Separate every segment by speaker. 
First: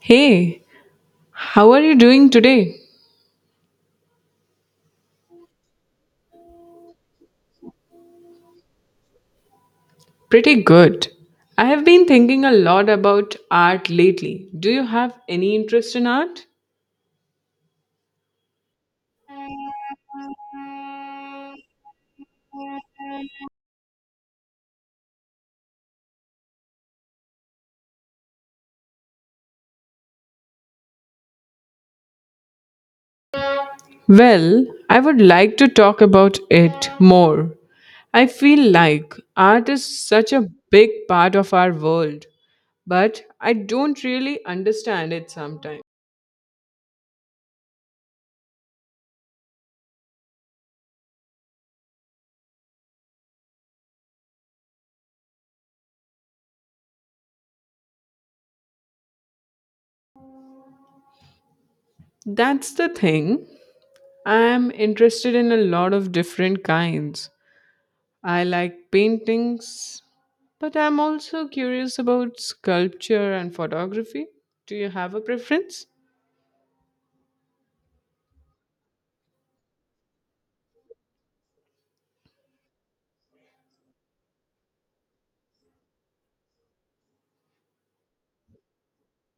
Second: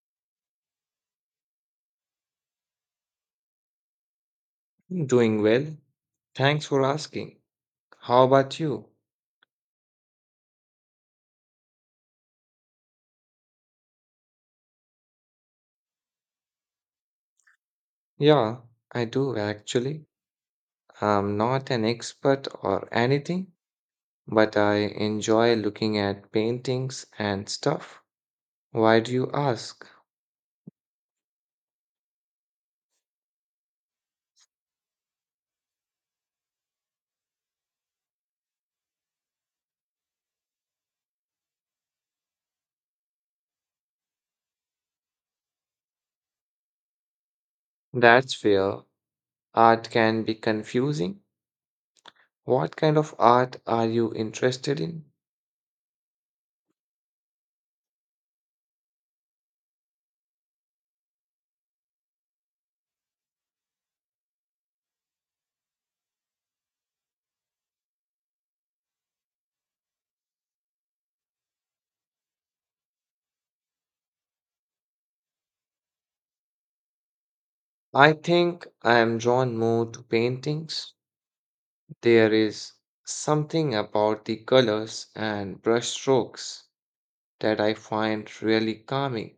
Speaker 1: Hey, how are you doing today?
Speaker 2: Doing well. Thanks for asking. How about you?
Speaker 1: Pretty good. I have been thinking a lot about art lately. Do you have any interest in art?
Speaker 2: Yeah, I do actually. I'm not an expert or anything, but I enjoy looking at paintings and stuff. Why do you ask?
Speaker 1: Well, I would like to talk about it more. I feel like art is such a big part of our world, but I don't really understand it sometimes.
Speaker 2: That's fair. Art can be confusing. What kind of art are you interested in?
Speaker 1: That's the thing. I am interested in a lot of different kinds. I like paintings, but I'm also curious about sculpture and photography. Do you have a preference?
Speaker 2: I think I am drawn more to paintings. There is something about the colors and brushstrokes that I find really calming,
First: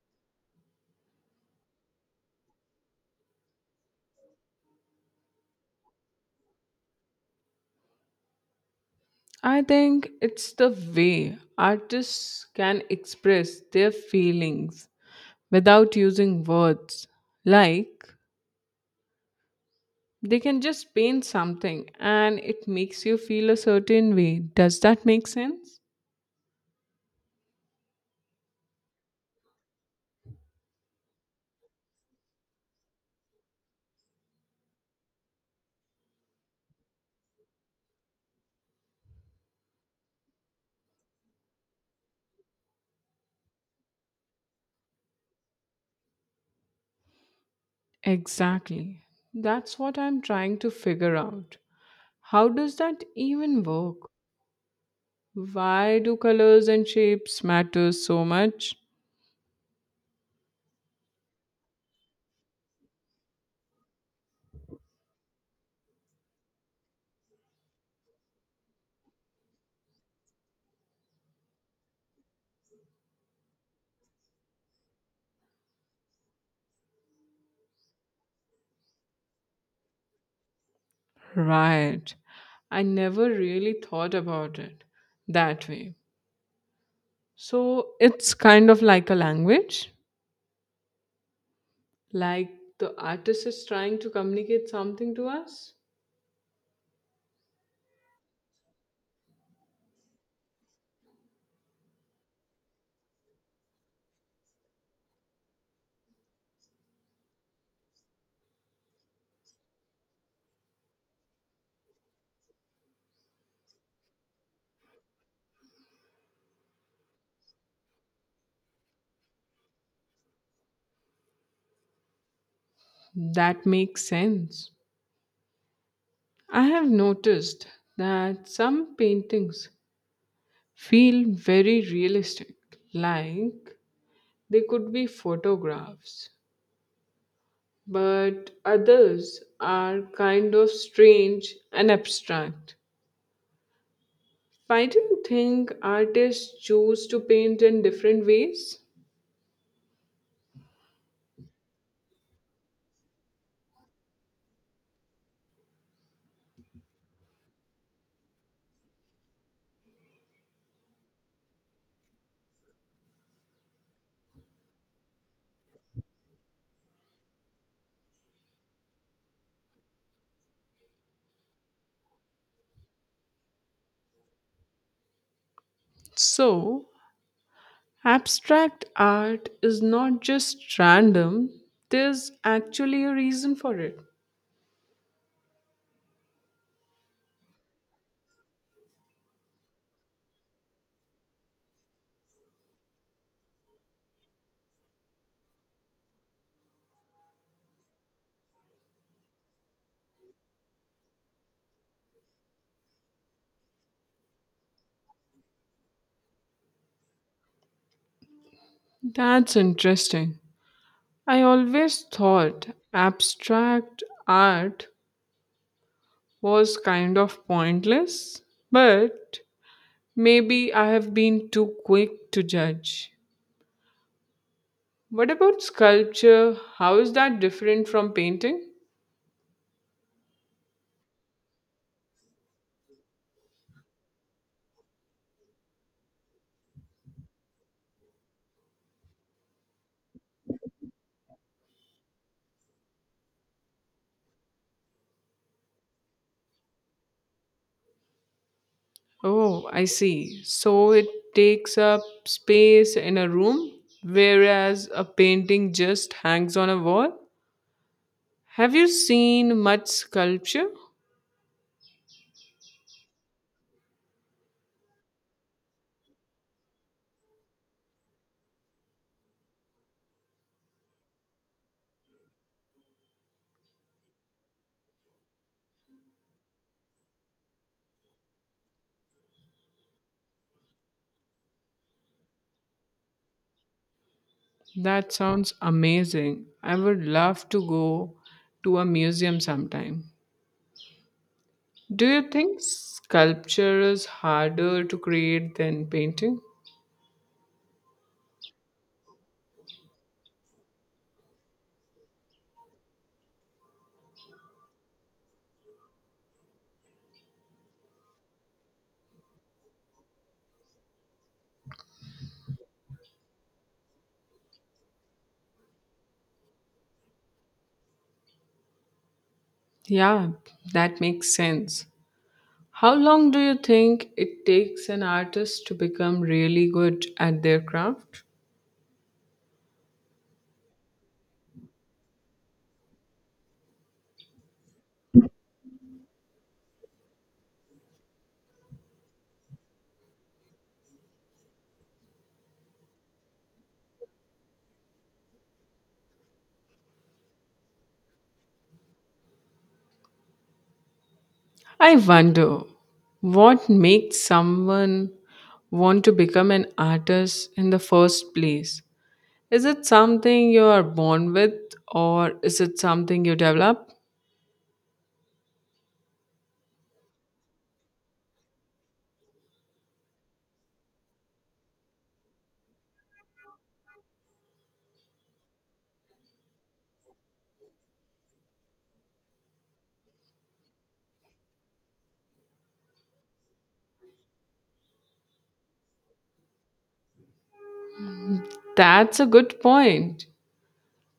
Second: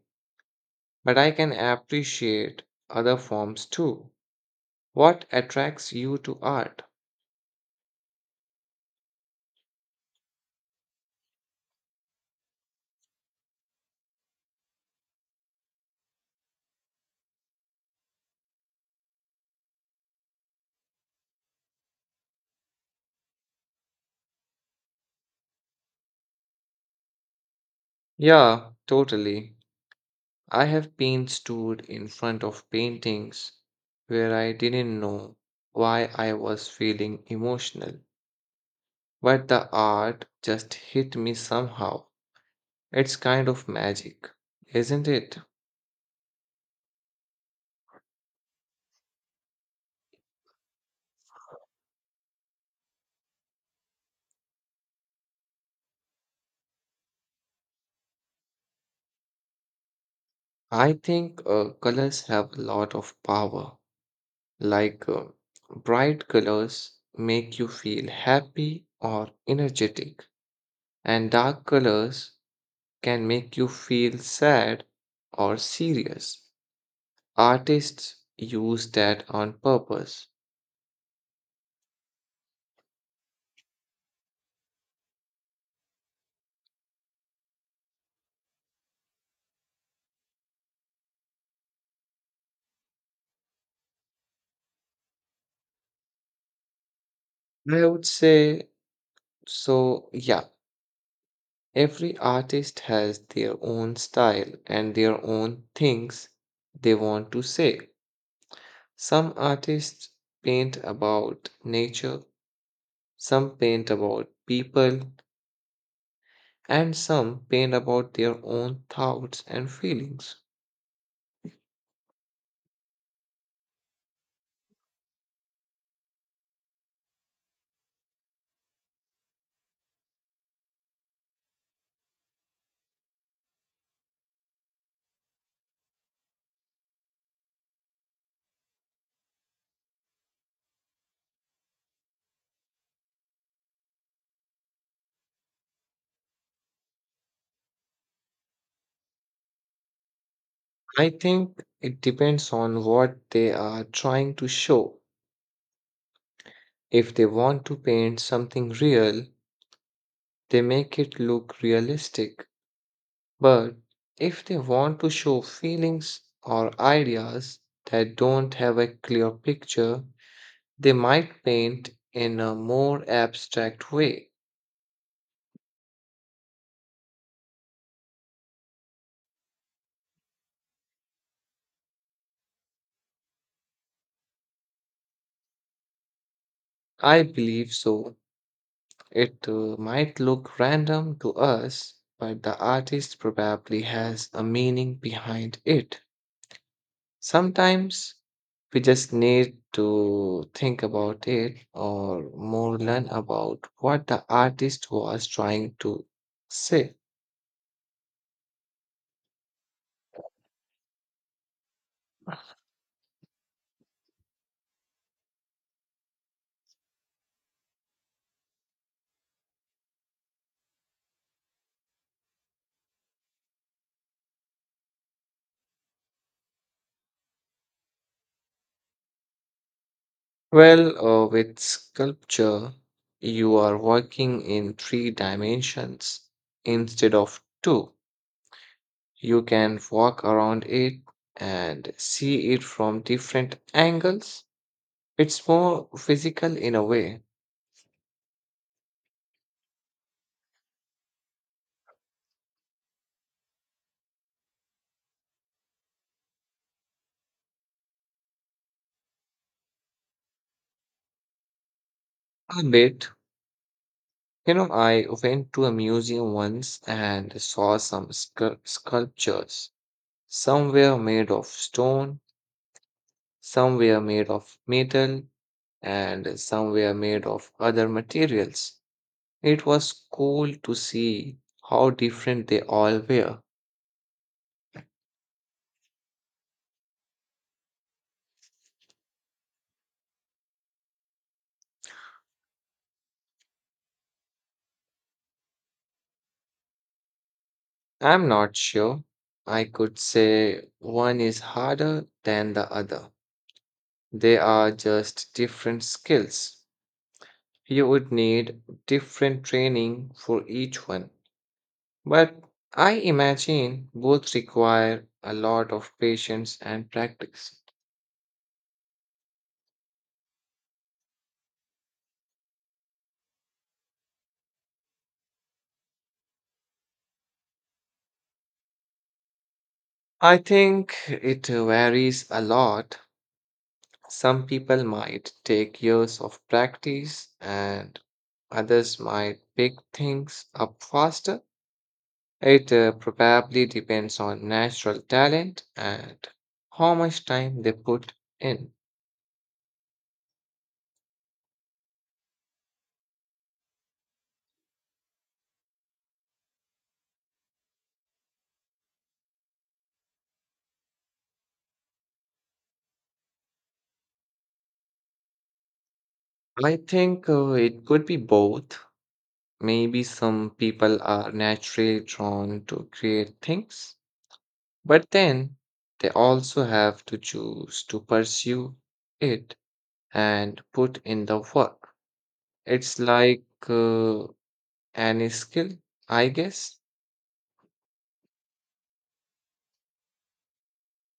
Speaker 2: but I can appreciate other forms too. What attracts you to art?
Speaker 1: I think it's the way artists can express their feelings without using words. Like, they can just paint something and it makes you feel a certain way. Does that make sense?
Speaker 2: Yeah, totally. I have been stood in front of paintings where I didn't know why I was feeling emotional, but the art just hit me somehow. It's kind of magic, isn't it?
Speaker 1: Exactly. That's what I'm trying to figure out. How does that even work? Why do colors and shapes matter so much?
Speaker 2: I think colors have a lot of power. Like, bright colors make you feel happy or energetic, and dark colors can make you feel sad or serious. Artists use that on purpose.
Speaker 1: Right. I never really thought about it that way. So it's kind of like a language, like the artist is trying to communicate something to us.
Speaker 2: I would say so, yeah. Every artist has their own style and their own things they want to say. Some artists paint about nature, some paint about people, and some pain about their own thoughts and feelings.
Speaker 1: That makes sense. I have noticed that some paintings feel very realistic, like they could be photographs but others are kind of strange and abstract. Why do you think artists choose to paint in different ways?
Speaker 2: I think it depends on what they are trying to show. If they want to paint something real, they make it look realistic. But if they want to show feelings or ideas that don't have a clear picture, they might paint in a more abstract way.
Speaker 1: So, abstract art is not just random, there's actually a reason for it.
Speaker 2: I believe so. It might look random to us, but the artist probably has a meaning behind it. Sometimes we just need to think about it or more learn about what the artist was trying to say.
Speaker 1: That's interesting. I always thought abstract art was kind of pointless, but maybe I have been too quick to judge. What about sculpture? How is that different from painting?
Speaker 2: Well, with sculpture, you are working in three dimensions instead of two. You can walk around it and see it from different angles. It's more physical in a way.
Speaker 1: Oh, I see. So it takes up space in a room, whereas a painting just hangs on a wall. Have you seen much sculpture?
Speaker 2: A bit. You know, I went to a museum once and saw some sculptures. Some were made of stone, some were made of metal, and some were made of other materials. It was cool to see how different they all were.
Speaker 1: That sounds amazing. I would love to go to a museum sometime. Do you think sculpture is harder to create than painting?
Speaker 2: I'm not sure. I could say one is harder than the other. They are just different skills. You would need different training for each one. But I imagine both require a lot of patience and practice.
Speaker 1: Yeah, that makes sense. How long do you think it takes an artist to become really good at their craft?
Speaker 2: I think it varies a lot. Some people might take years of practice and others might pick things up faster. It probably depends on natural talent and how much time they put in.
Speaker 1: I wonder what makes someone want to become an artist in the first place? Is it something you are born with or is it something you develop?
Speaker 2: I think it could be both. Maybe some people are naturally drawn to create things, but then they also have to choose to pursue it and put in the work. It's like any skill, I guess.
Speaker 1: That's a good point.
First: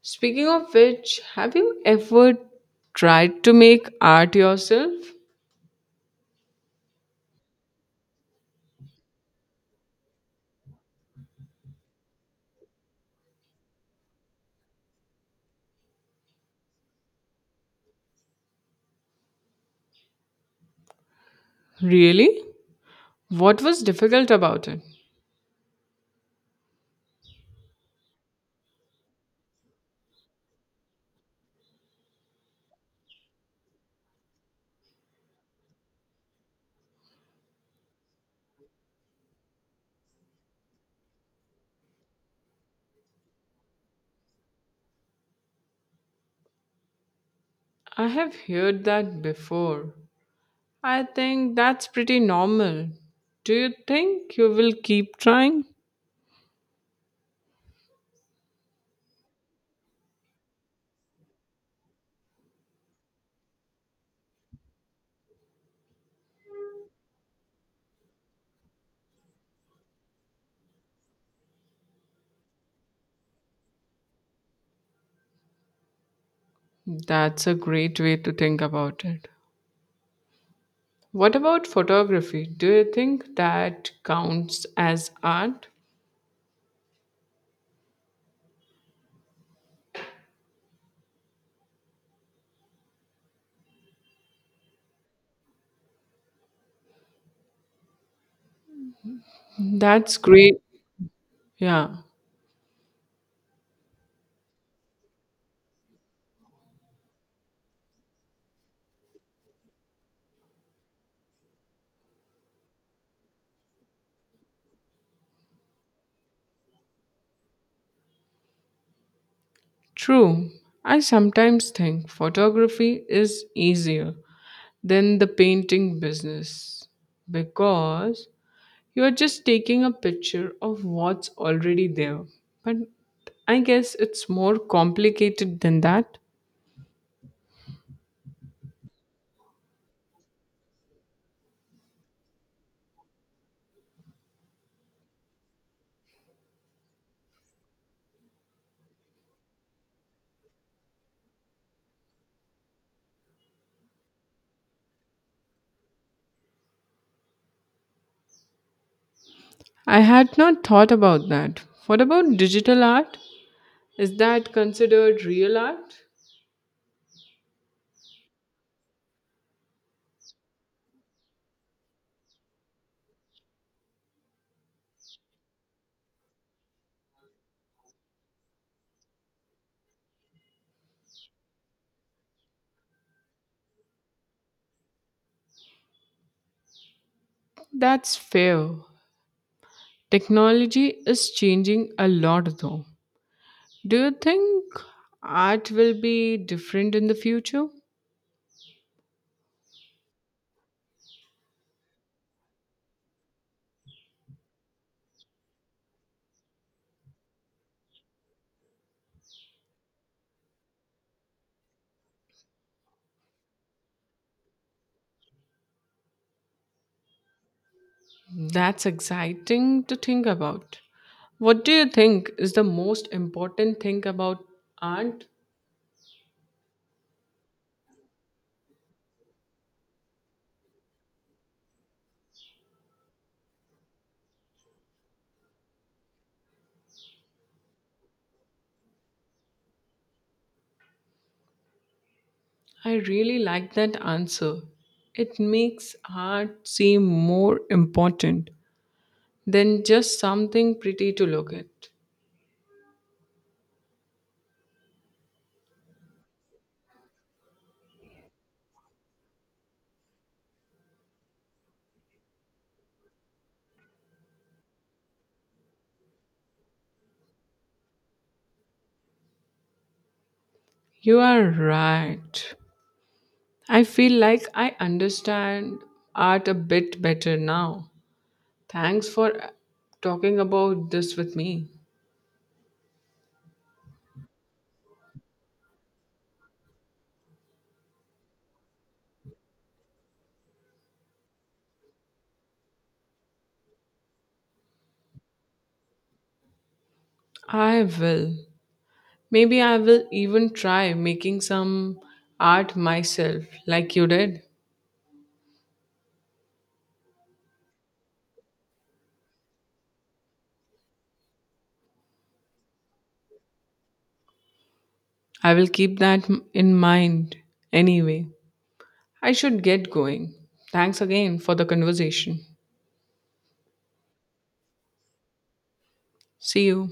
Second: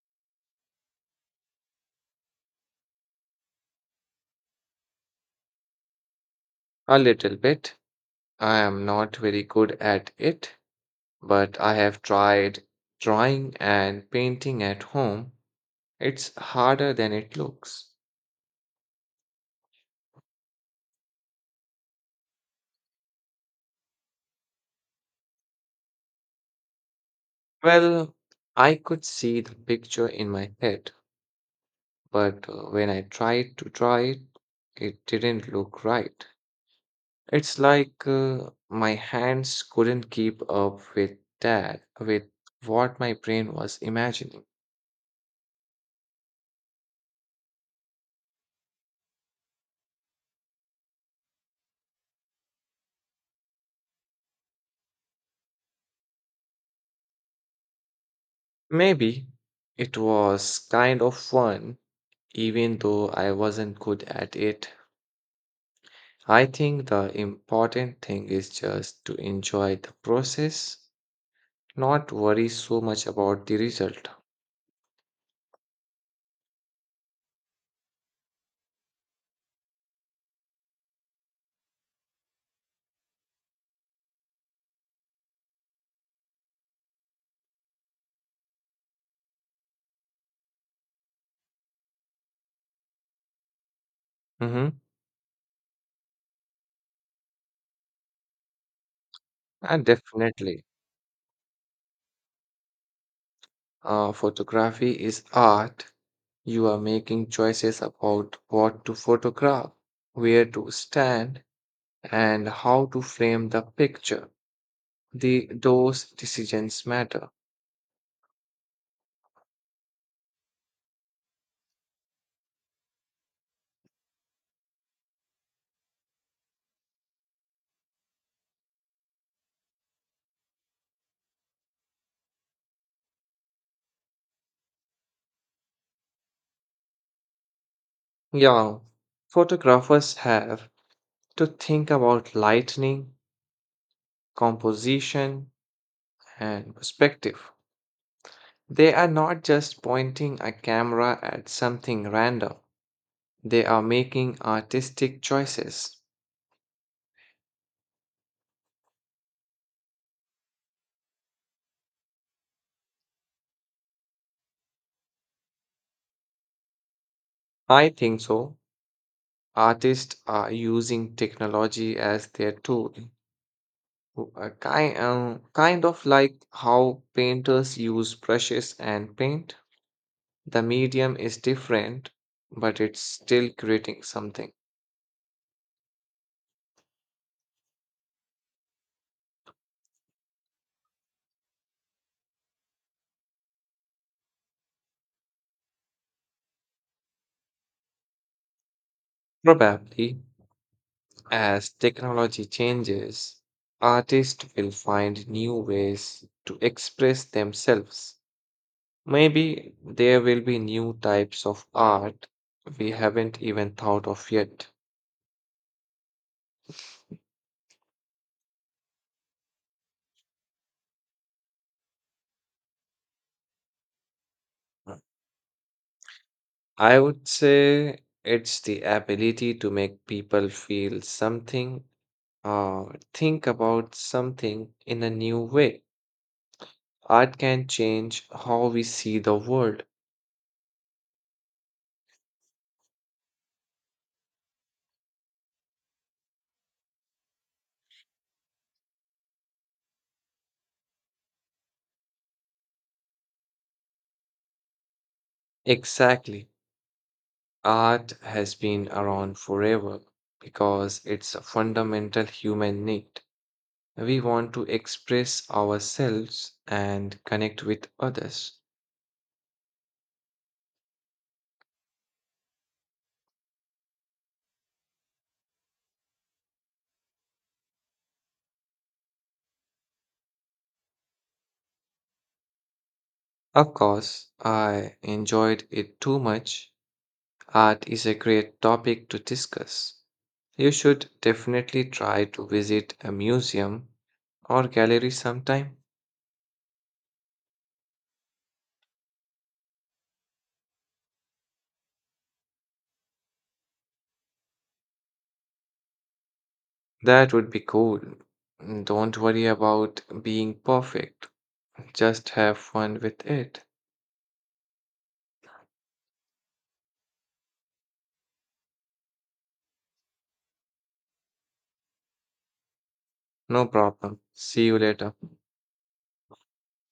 Speaker 1: Speaking of which, have you ever tried to make art yourself?
Speaker 2: A little bit. I am not very good at it, but I have tried drawing and painting at home. It's harder than it looks.
Speaker 1: Really? What was difficult about it?
Speaker 2: Well, I could see the picture in my head, but when I tried to draw it, it didn't look right. It's like my hands couldn't keep up with that, with what my brain was imagining.
Speaker 1: I have heard that before. I think that's pretty normal. Do you think you will keep trying?
Speaker 2: Maybe it was kind of fun, even though I wasn't good at it. I think the important thing is just to enjoy the process, not worry so much about the result.
Speaker 1: That's a great way to think about it. What about photography? Do you think that counts as art?
Speaker 2: hmm And
Speaker 1: That's great.
Speaker 2: definitely,
Speaker 1: Yeah,
Speaker 2: photography is art. You are making choices about what to photograph, where to stand, and how to frame the picture. Those decisions matter.
Speaker 1: true. I sometimes think photography is easier than the painting business because you are just taking a picture of what's already there. But I guess it's more complicated than that.
Speaker 2: Yeah, photographers have to think about lighting, composition, and perspective. They are not just pointing a camera at something random, they are making artistic choices.
Speaker 1: I had not thought about that. What about digital art? Is that considered real art?
Speaker 2: I think so. Artists are using technology as their tool, kind of like how painters use brushes and paint. The medium is different, but it's still creating something.
Speaker 1: That's fair. Technology is changing a lot though. Do you think art will be different in the future?
Speaker 2: Probably, as technology changes, artists will find new ways to express themselves. Maybe there will be new types of art we haven't even thought of yet.
Speaker 1: That's exciting to think about. What do you think is the most important thing about art?
Speaker 2: I would say it's the ability to make people feel something, uh, think about something in a new way. Art can change how we see the world.
Speaker 1: I really like that answer. It makes art seem more important than just something pretty to look at.
Speaker 2: Exactly. Art has been around forever because it's a fundamental human need. We want to express ourselves and connect with others.
Speaker 1: You are right. I feel like I understand art a bit better now. Thanks for talking about this with me.
Speaker 2: Of course, I enjoyed it too much. Art is a great topic to discuss. You should definitely try to visit a museum or gallery sometime.
Speaker 1: I will. Maybe I will even try making some art myself, like you did.
Speaker 2: That would be cool. Don't worry about being perfect, just have fun with it.
Speaker 1: I will keep that in mind anyway. I should get going. Thanks again for the conversation.
Speaker 2: No problem. See you later.
Speaker 1: See you.